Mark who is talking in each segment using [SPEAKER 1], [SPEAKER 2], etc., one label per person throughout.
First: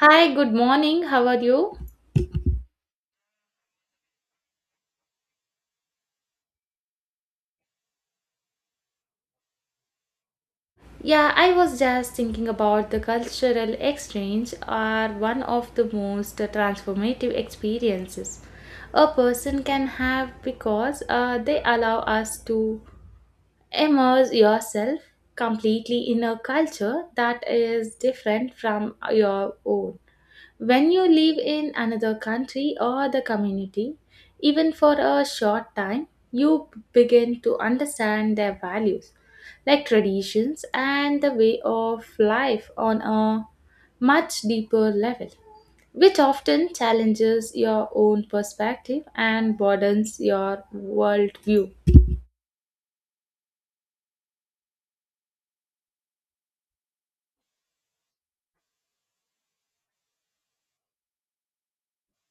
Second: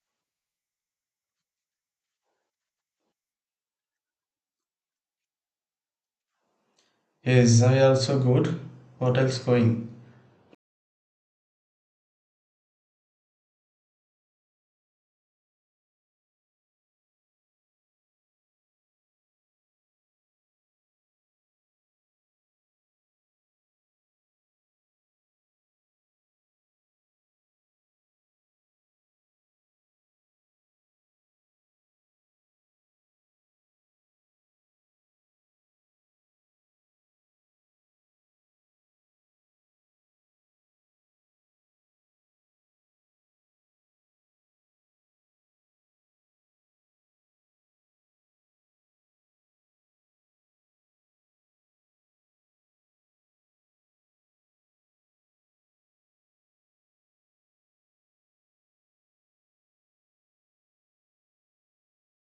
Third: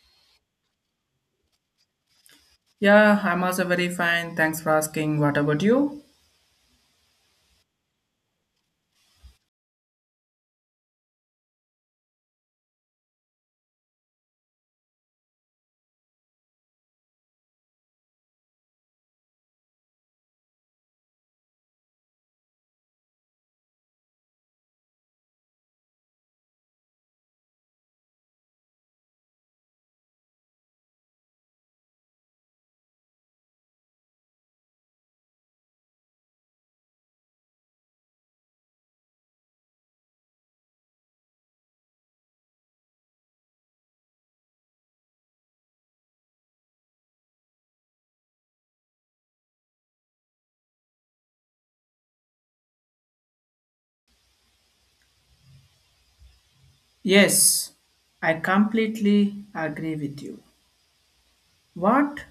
[SPEAKER 1] Hi, good morning. How are you?
[SPEAKER 2] Yeah, I'm also very fine. Thanks for asking. What about you?
[SPEAKER 3] Yes, I also good. What else going.
[SPEAKER 1] Yeah, I was just thinking about the cultural exchange are one of the most transformative experiences a person can have because they allow us to immerse yourself completely in a culture that is different from your own. When you live in another country or the community, even for a short time, you begin to understand their values, like traditions and the way of life on a much deeper level, which often challenges your own perspective and broadens your worldview.
[SPEAKER 2] Yes, I completely agree with you. What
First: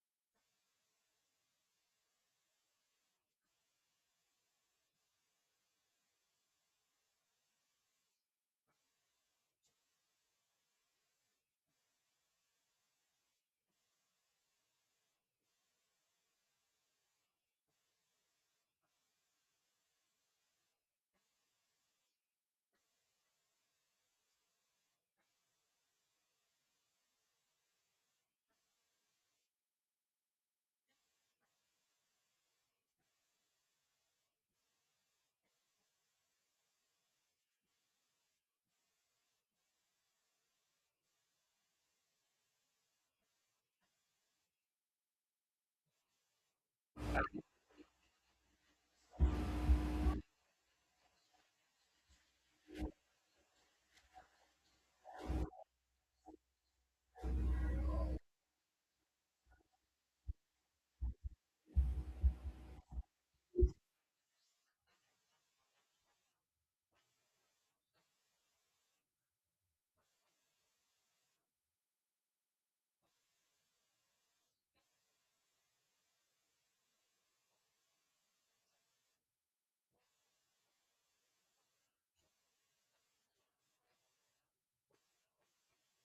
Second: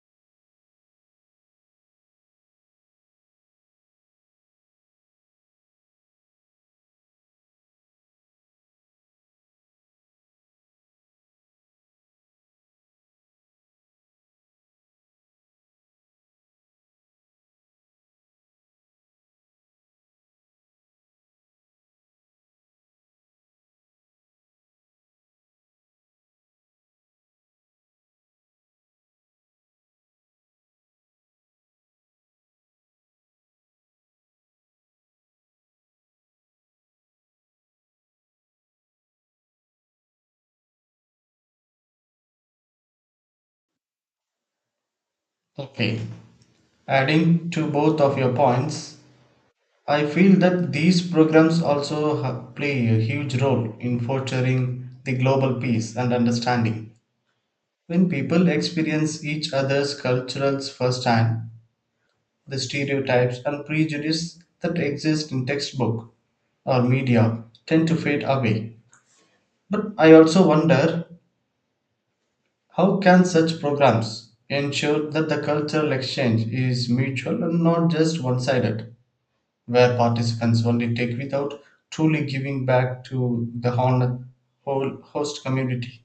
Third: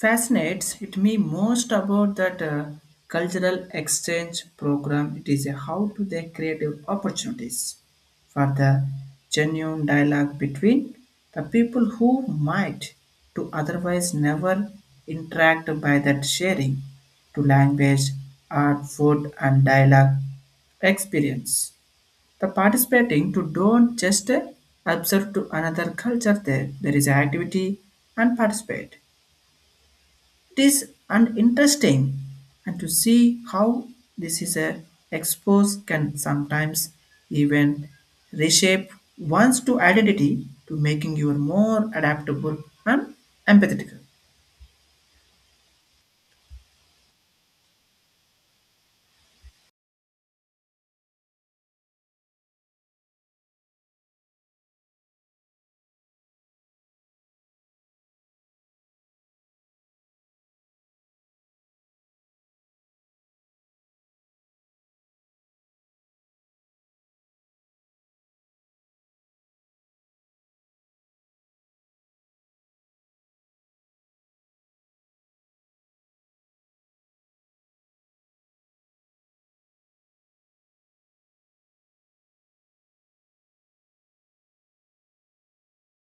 [SPEAKER 2] fascinates it me most about that cultural exchange program it is a how to they creative opportunities for the genuine dialogue between the people who might to otherwise never interact by that sharing to language, art, food and dialogue experience. The participating to don't just observe to another culture there. There is activity and participate. It is an interesting and to see how this is a expose can sometimes even reshape one's to identity to making you more adaptable and empathetic.
[SPEAKER 3] Okay. Adding to both of your points, I feel that these programs also play a huge role in fostering the global peace and understanding. When people experience each other's cultures firsthand, the stereotypes and prejudice that exist in textbook or media tend to fade away. But I also wonder, how can such programs ensure that the cultural exchange is mutual and not just one sided, where participants only take without truly giving back to the whole host community?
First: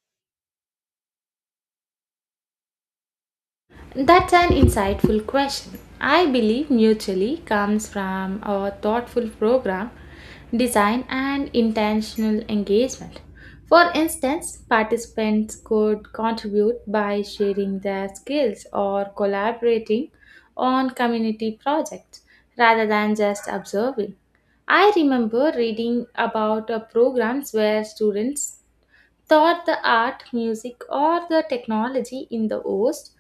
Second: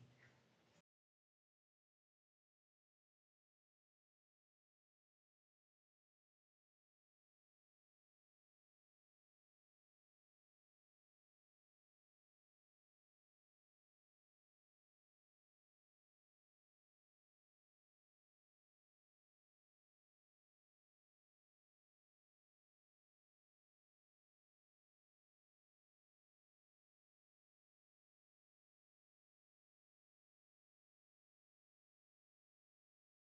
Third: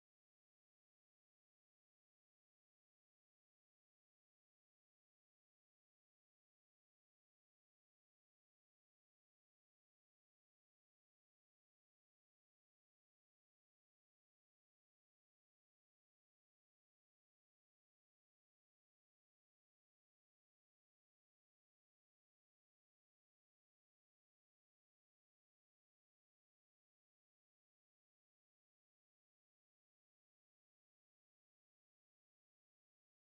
[SPEAKER 1] That's an insightful question. I believe mutually comes from a thoughtful program design and intentional engagement. For instance, participants could contribute by sharing their skills or collaborating on community projects rather than just observing. I remember reading about programs where students taught the art, music, or the technology in the host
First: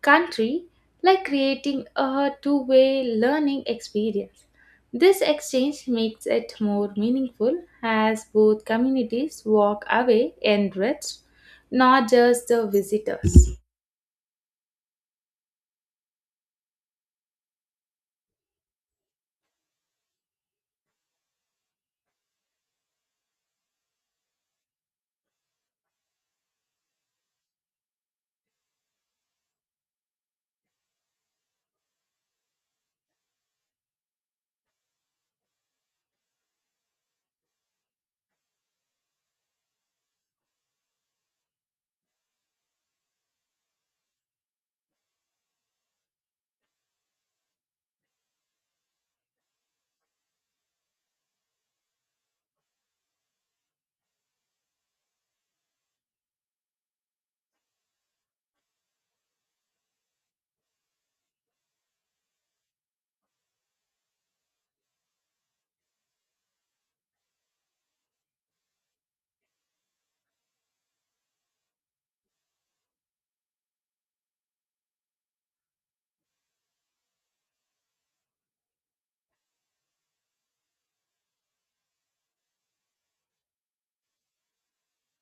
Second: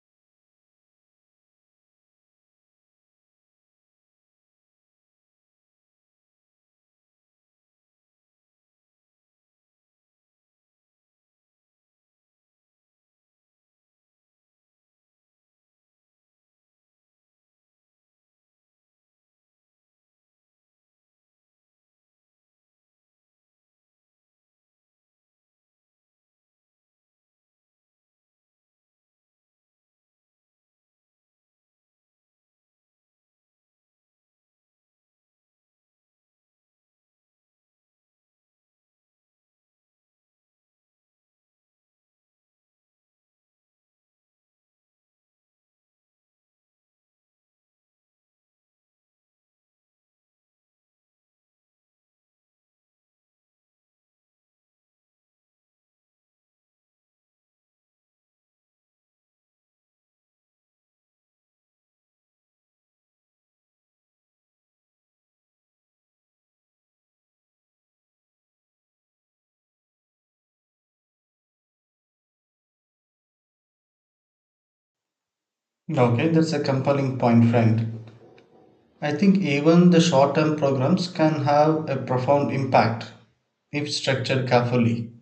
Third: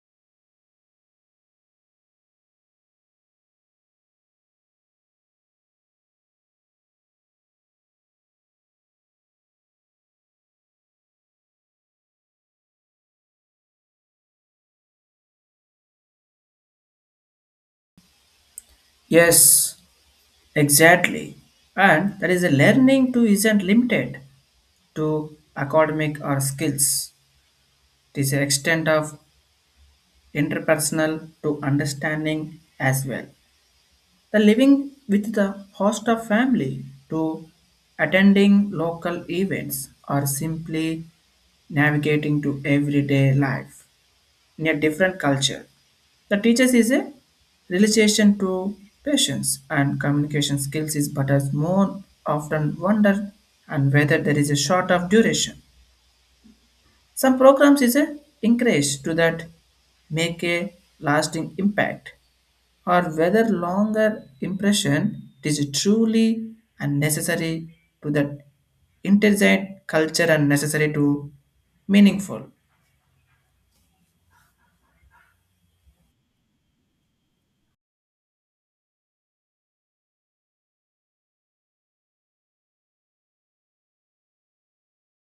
[SPEAKER 1] country, like creating a two-way learning experience. This exchange makes it more meaningful as both communities walk away enriched, not just the visitors.
[SPEAKER 2] Yes, exactly. And that is a learning too isn't limited to academic or skills. It is an extent of interpersonal to understanding as well. The living with the host of family to attending local events or simply navigating to everyday life in a different culture. The teachers is a realization to patience and communication skills is but as more often wonder and whether there is a short of duration. Some programs is a encourage to that make a lasting impact or whether longer impression is truly unnecessary to that intelligent culture and necessary to meaningful.
[SPEAKER 3] Okay, that's a compelling point, friend. I think even the short term programs can have a profound impact if structured carefully,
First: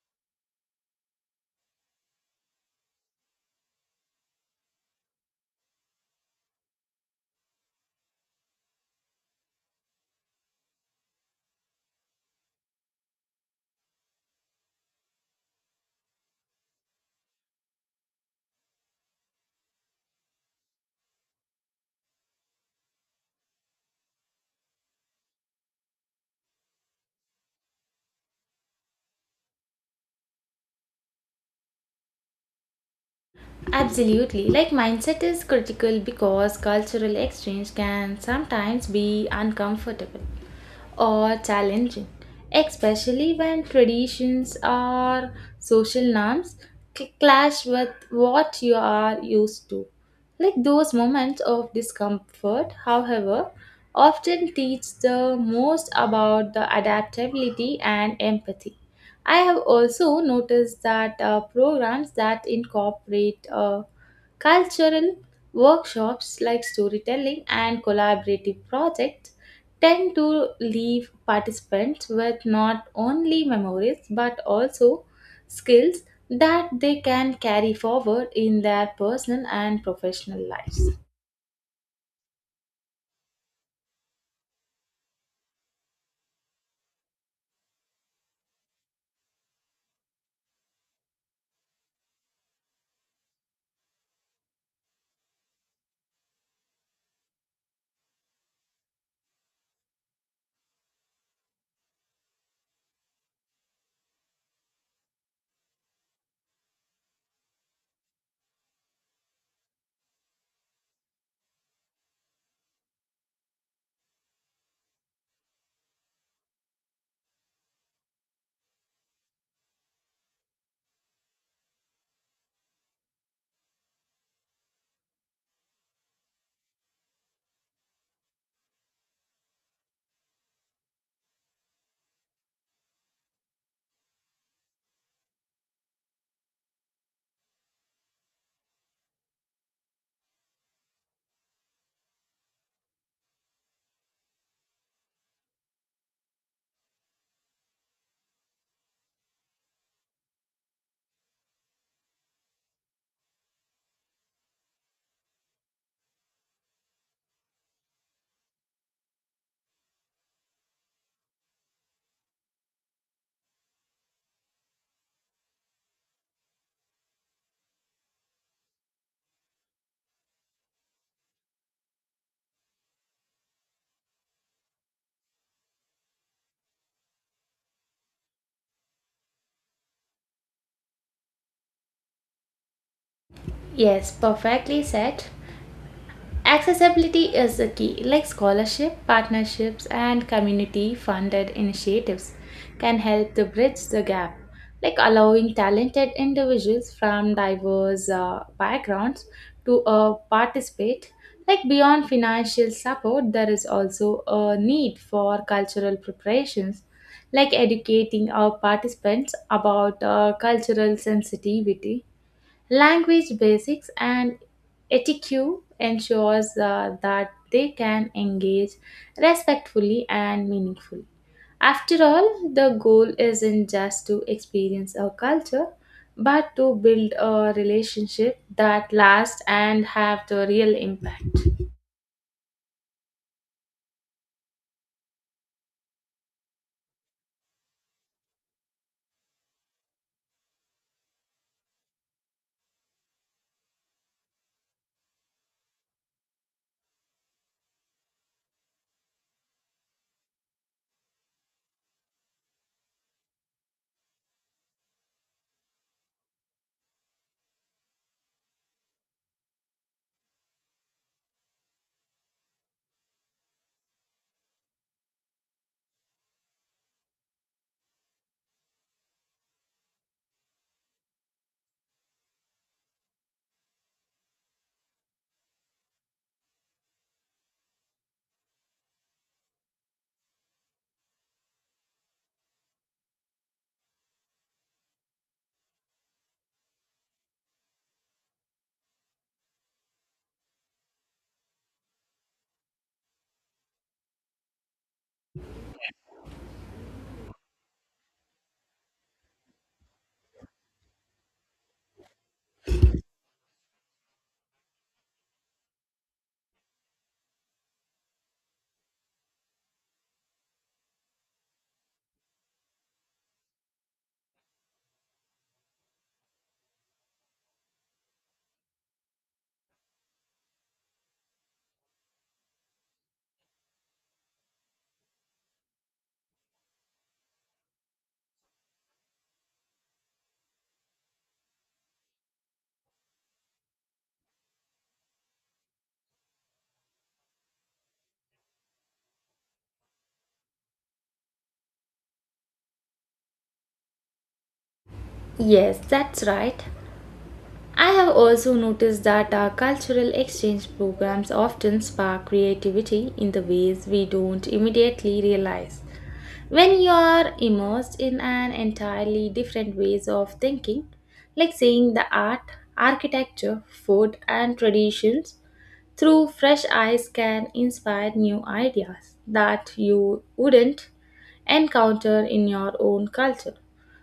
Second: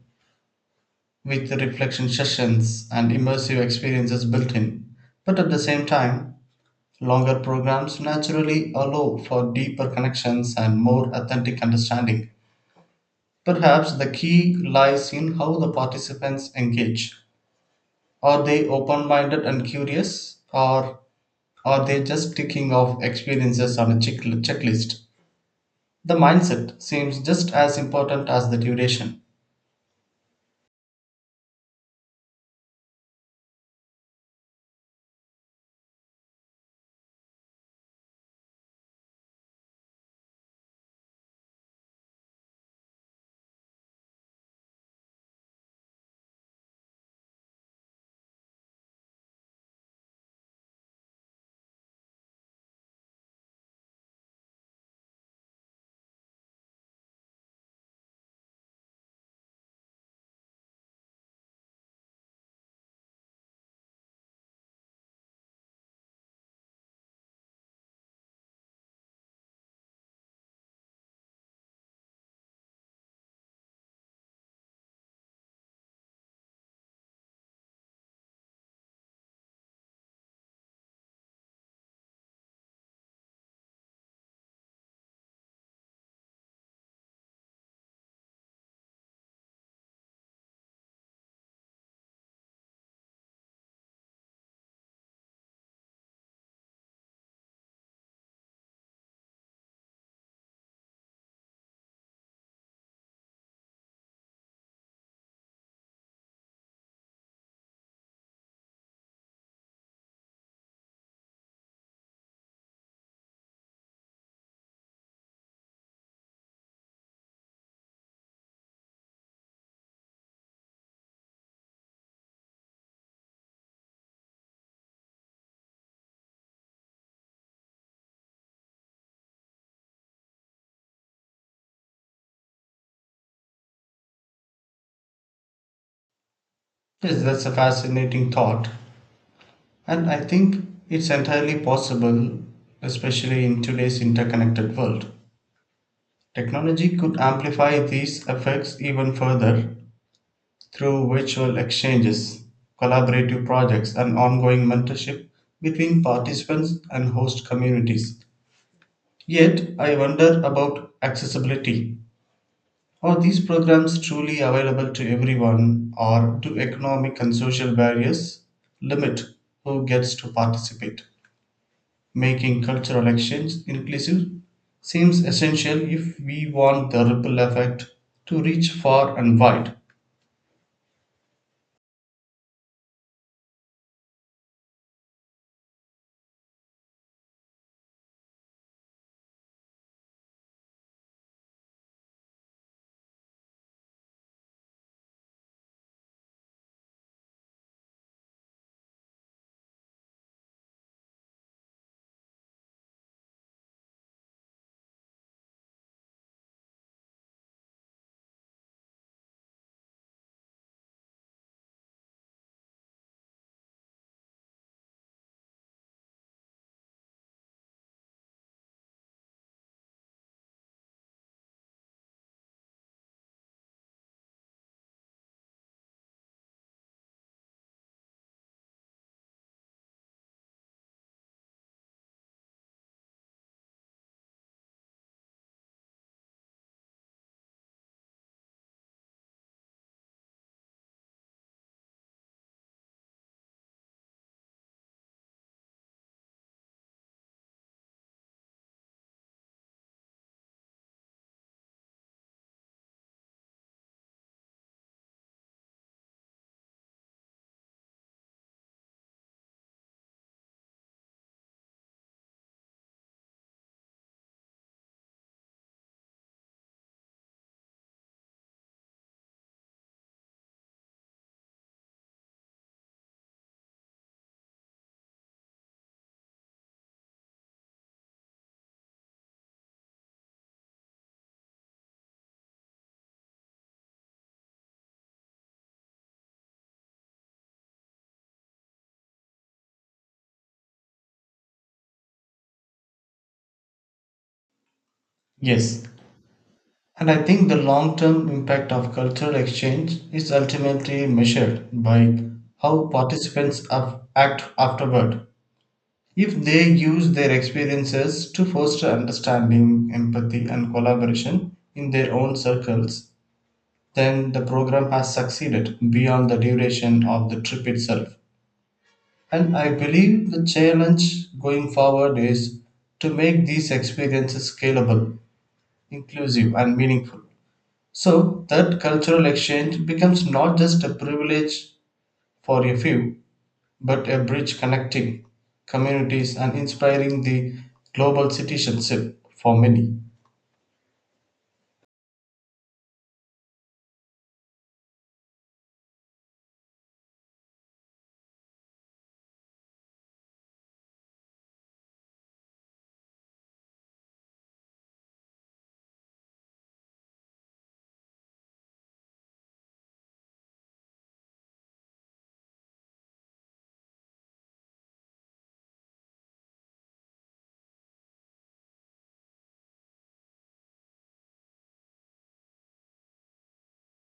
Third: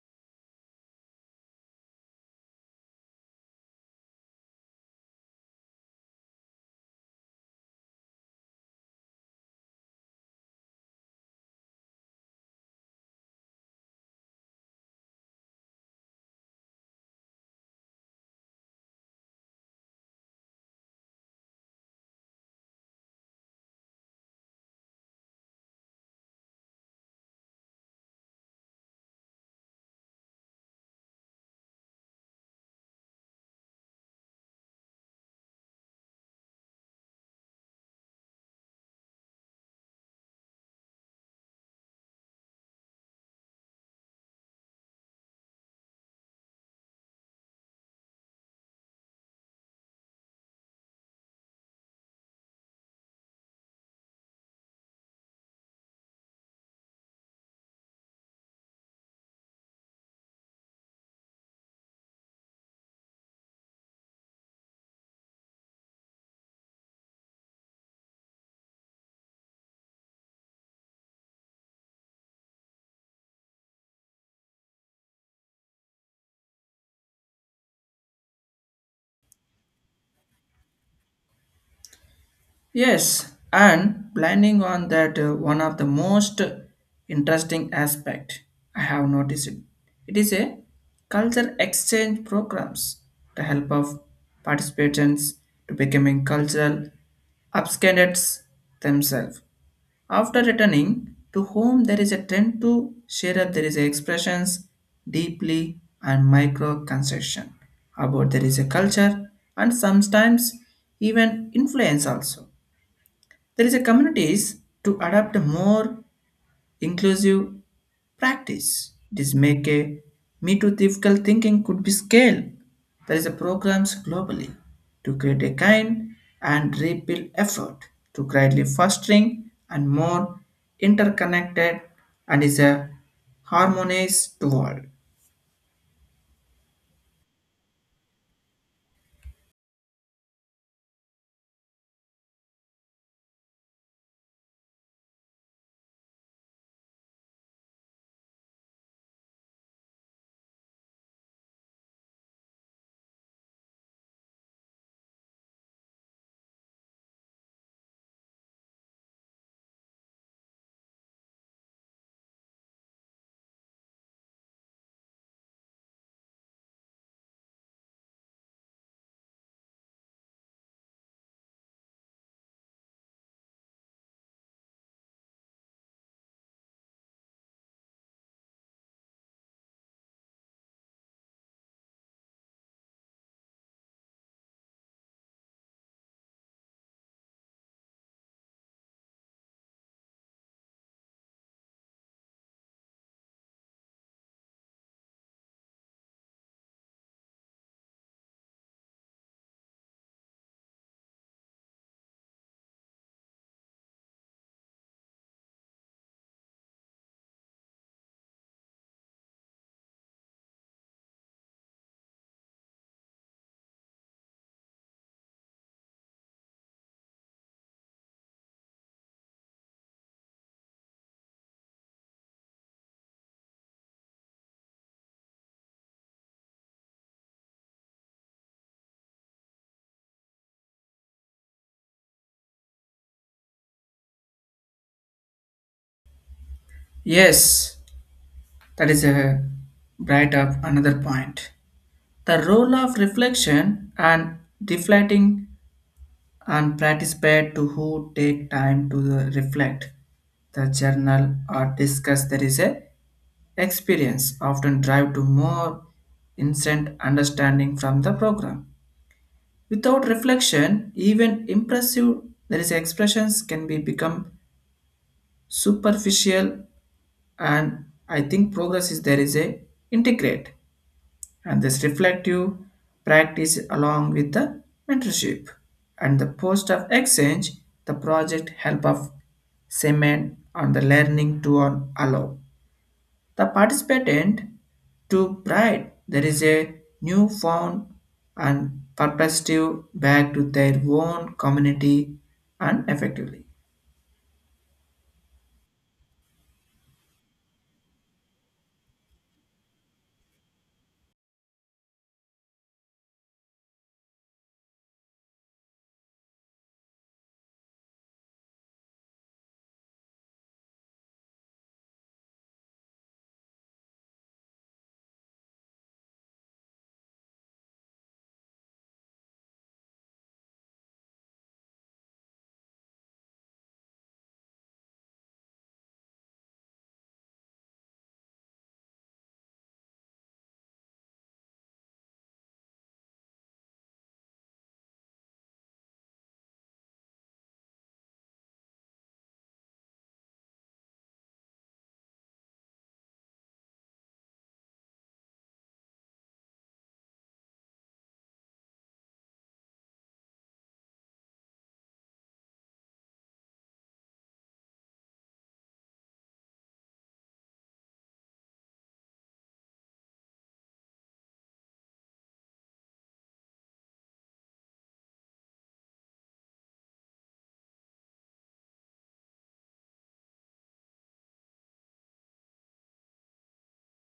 [SPEAKER 3] with reflection sessions and immersive experiences built in. But at the same time, longer programs naturally allow for deeper connections and more authentic understanding. Perhaps the key lies in how the participants engage. Are they open minded and curious, or are they just ticking off experiences on a checklist? The mindset seems just as important as the duration.
[SPEAKER 1] Absolutely. Like mindset is critical because cultural exchange can sometimes be uncomfortable or challenging, especially when traditions or social norms clash with what you are used to. Like those moments of discomfort, however, often teach the most about the adaptability and empathy. I have also noticed that programs that incorporate cultural workshops like storytelling and collaborative projects tend to leave participants with not only memories but also skills that they can carry forward in their personal and professional lives.
[SPEAKER 2] Yes, and planning on that one of the most interesting aspect I have noticed. It is a culture exchange programs. The help of participants to becoming cultural upscandates themselves. After returning to home, there is a trend to share up there is expressions deeply and micro concession about there is a culture and sometimes even influence also there is a communities to adopt a more inclusive practice. This make a me too difficult thinking could be scaled. There is a programs globally to create a kind and rebuild effort to greatly fostering and more interconnected and is a harmonized world.
[SPEAKER 3] Yes, that's a fascinating thought, and I think it's entirely possible, especially in today's interconnected world. Technology could amplify these effects even further through virtual exchanges, collaborative projects, and ongoing mentorship between participants and host communities. Yet, I wonder about accessibility. Are these programs truly available to everyone, or do economic and social barriers limit who gets to participate? Making cultural exchange inclusive seems essential if we want the ripple effect to reach far and wide.
[SPEAKER 1] Yes, perfectly said. Accessibility is a key, like scholarship, partnerships, and community funded initiatives can help to bridge the gap, like allowing talented individuals from diverse backgrounds to participate. Like beyond financial support, there is also a need for cultural preparations, like educating our participants about cultural sensitivity, language basics and etiquette ensures that they can engage respectfully and meaningfully. After all, the goal isn't just to experience a culture, but to build a relationship that lasts and have the real impact.
[SPEAKER 2] Yes, that is a bright up another point. The role of reflection and deflating and participate to who take time to reflect the journal or discuss there is a experience often drive to more instant understanding from the program without reflection even impressive there is expressions can be become superficial and I think progress is there is a integrate and this reflective practice along with the mentorship and the post of exchange the project help of cement on the learning to allow the participant to pride there is a newfound and purposive back to their own community and effectively.
[SPEAKER 3] Yes, and I think the long term impact of cultural exchange is ultimately measured by how participants act afterward. If they use their experiences to foster understanding, empathy, and collaboration in their own circles, then the program has succeeded beyond the duration of the trip itself. And I believe the challenge going forward is to make these experiences scalable, inclusive, and meaningful, so that cultural exchange becomes not just a privilege for a few, but a bridge connecting communities and inspiring the global citizenship for many.
[SPEAKER 1] Yes, that's right. I have also noticed that our cultural exchange programs often spark creativity in the ways we don't immediately realize. When you are immersed in an entirely different ways of thinking, like seeing the art, architecture, food and traditions through fresh eyes can inspire new ideas that you wouldn't encounter in your own culture.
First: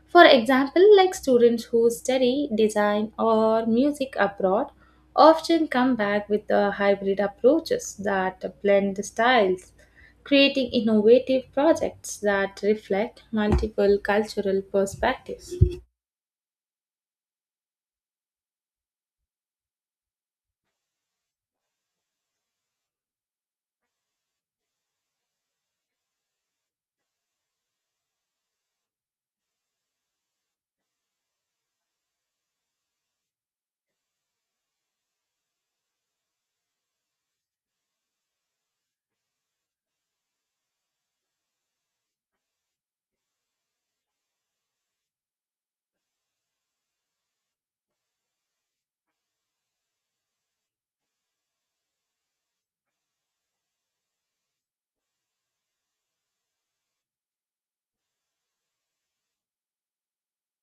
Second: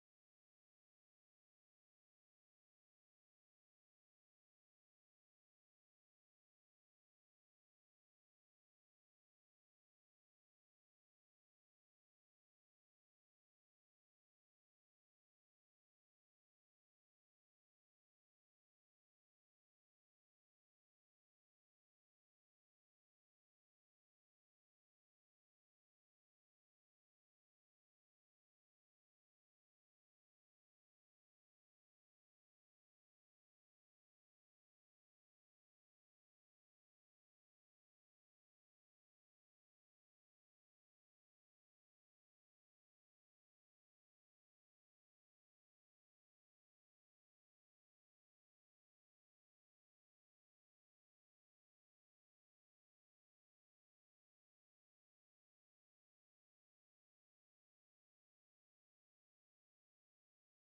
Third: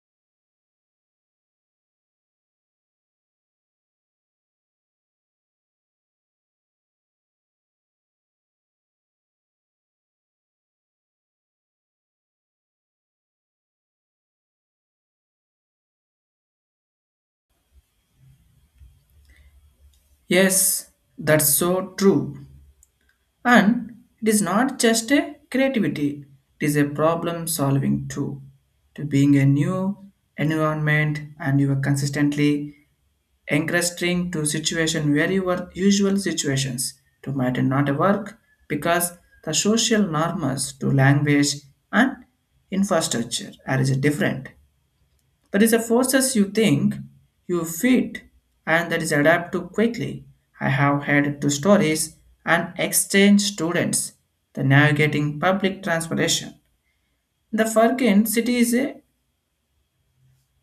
[SPEAKER 1] For example, like students who study design or music abroad often come back with the hybrid approaches that blend styles, creating innovative projects that reflect multiple cultural perspectives.
[SPEAKER 2] Yes, that's so true. And it is not just a creativity, it is a problem solving too. To being a new environment and you are consistently encouraging to situation where your usual situations to matter not a work because the social norms to language and infrastructure are is different. There is a forces you think, you fit, and that is adapt to quickly. I have had two stories and exchange students, the navigating public transportation. The furkin city is a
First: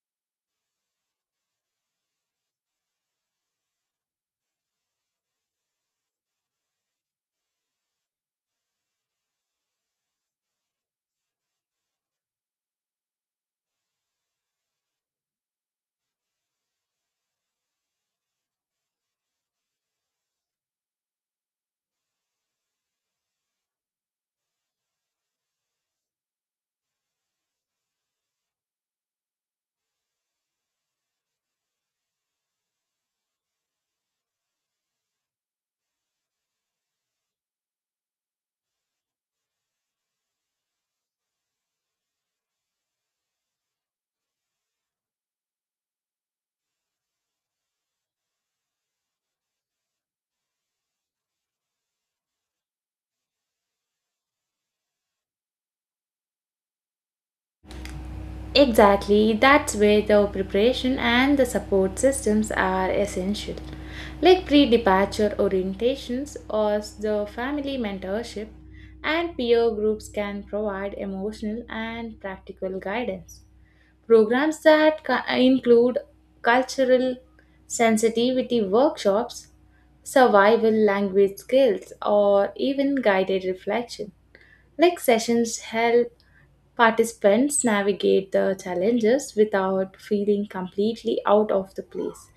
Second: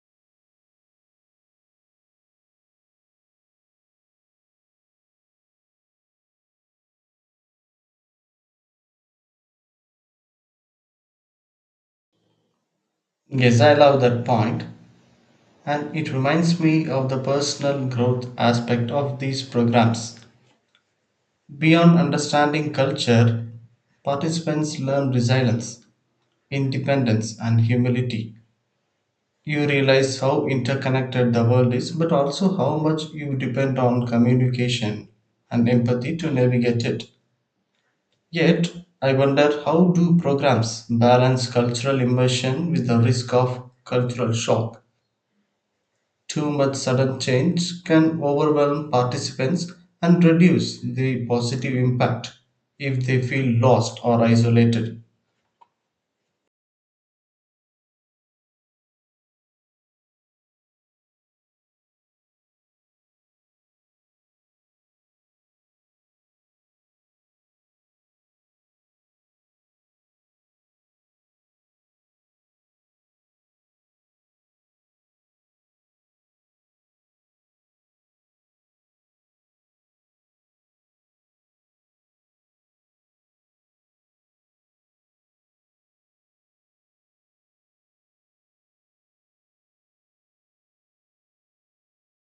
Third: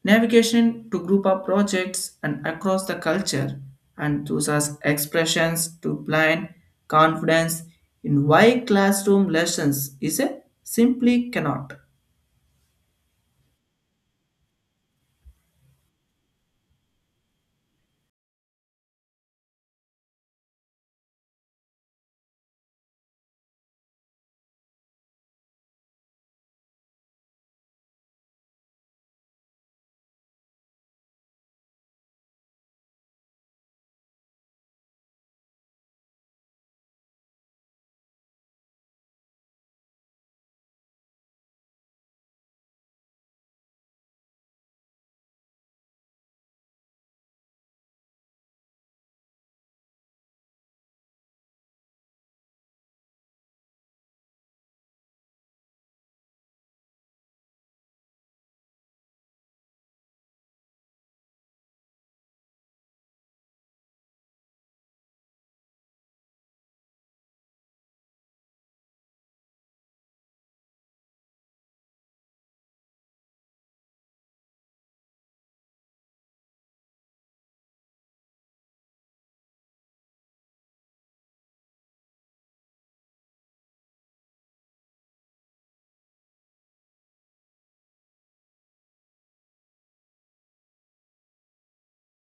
[SPEAKER 2] navigation to group of projects and across the culture and uses expressions to blind confidence in why classroom lessons is a simply cannot.
[SPEAKER 3] Yes, I love that point, and it reminds me of the personal growth aspect of these programs. Beyond understanding culture, participants learn resilience, independence, and humility. You realize how interconnected the world is, but also how much you depend on communication and empathy to navigate it. Yet, I wonder, how do programs balance cultural immersion with the risk of cultural shock? Too much sudden change can overwhelm participants and reduce the positive impact if they feel lost or isolated.
[SPEAKER 1] Exactly, that's where the preparation and the support systems are essential, like pre departure orientations or the family mentorship, and peer groups can provide emotional and practical guidance. Programs that include cultural sensitivity workshops, survival language skills, or even guided reflection. Like sessions help participants navigate the challenges without feeling completely out of the place.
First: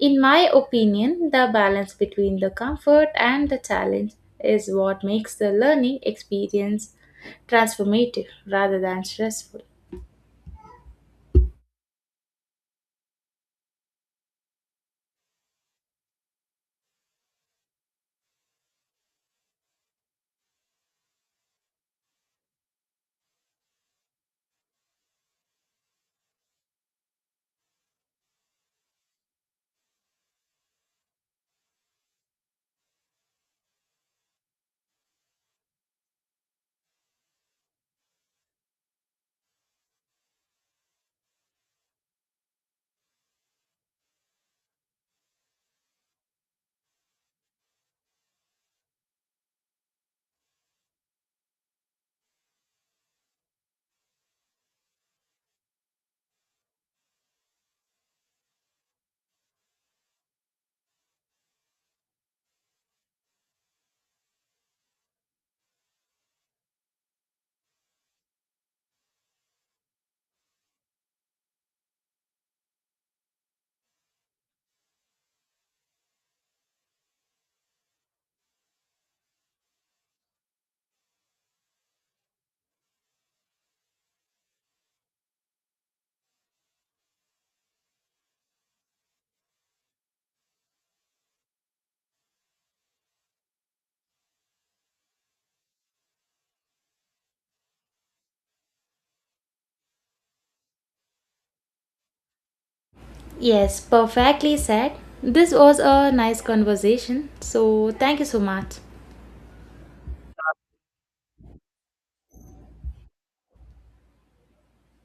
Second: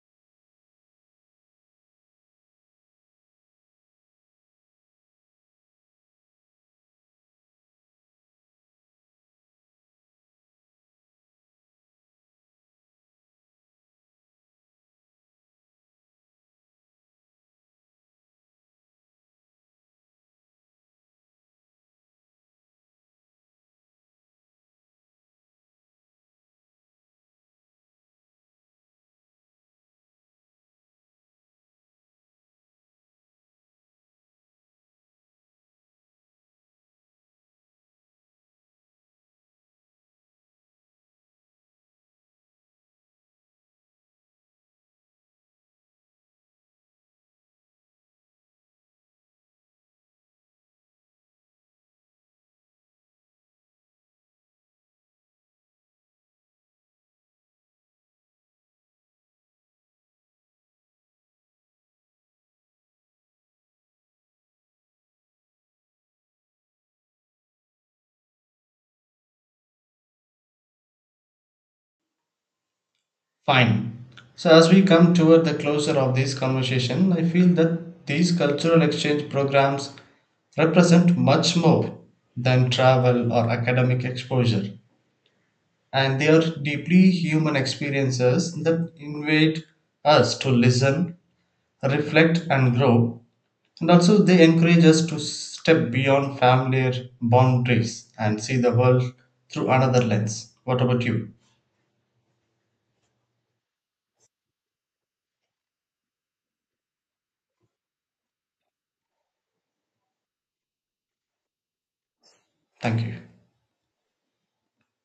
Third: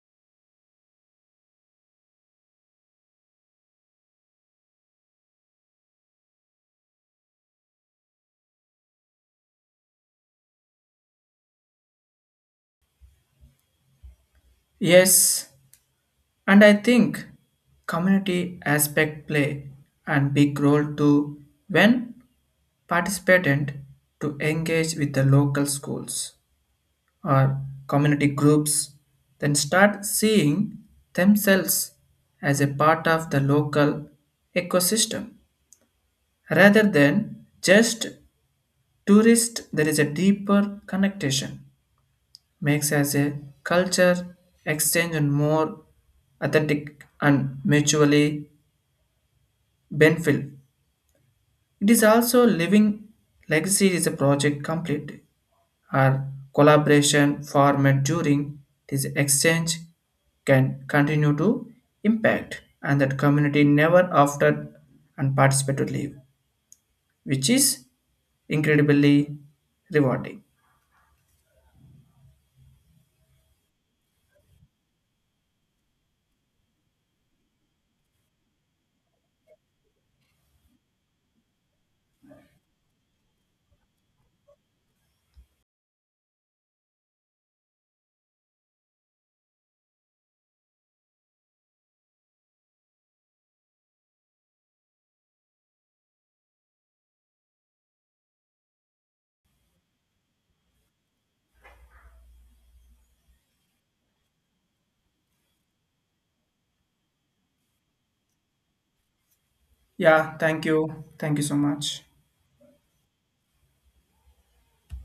[SPEAKER 1] In my opinion, the balance between the comfort and the challenge is what makes the learning experience transformative rather than stressful.
[SPEAKER 2] Yes, and I think community aspect play a big role too when participant to engage with the local schools or community groups, then start seeing themselves as a part of the local ecosystem rather than just tourist there is a deeper connection makes as a culture exchange and more authentic and mutually Benfield. It is also Living Legacy is a project complete or collaboration format during this exchange can continue to impact and that community never after and participate to leave, which is incredibly rewarding.
[SPEAKER 3] Fine. So, as we come toward the closure of this conversation, I feel that these cultural exchange programs represent much more than travel or academic exposure, and they are deeply human experiences that invite us to listen, reflect, and grow. And also, they encourage us to step beyond familiar boundaries and see the world through another lens. What about you?
[SPEAKER 1] Yes, perfectly said. This was a nice conversation. So, thank you so much.
[SPEAKER 2] Yeah, thank you. Thank you so much.
[SPEAKER 3] Thank you.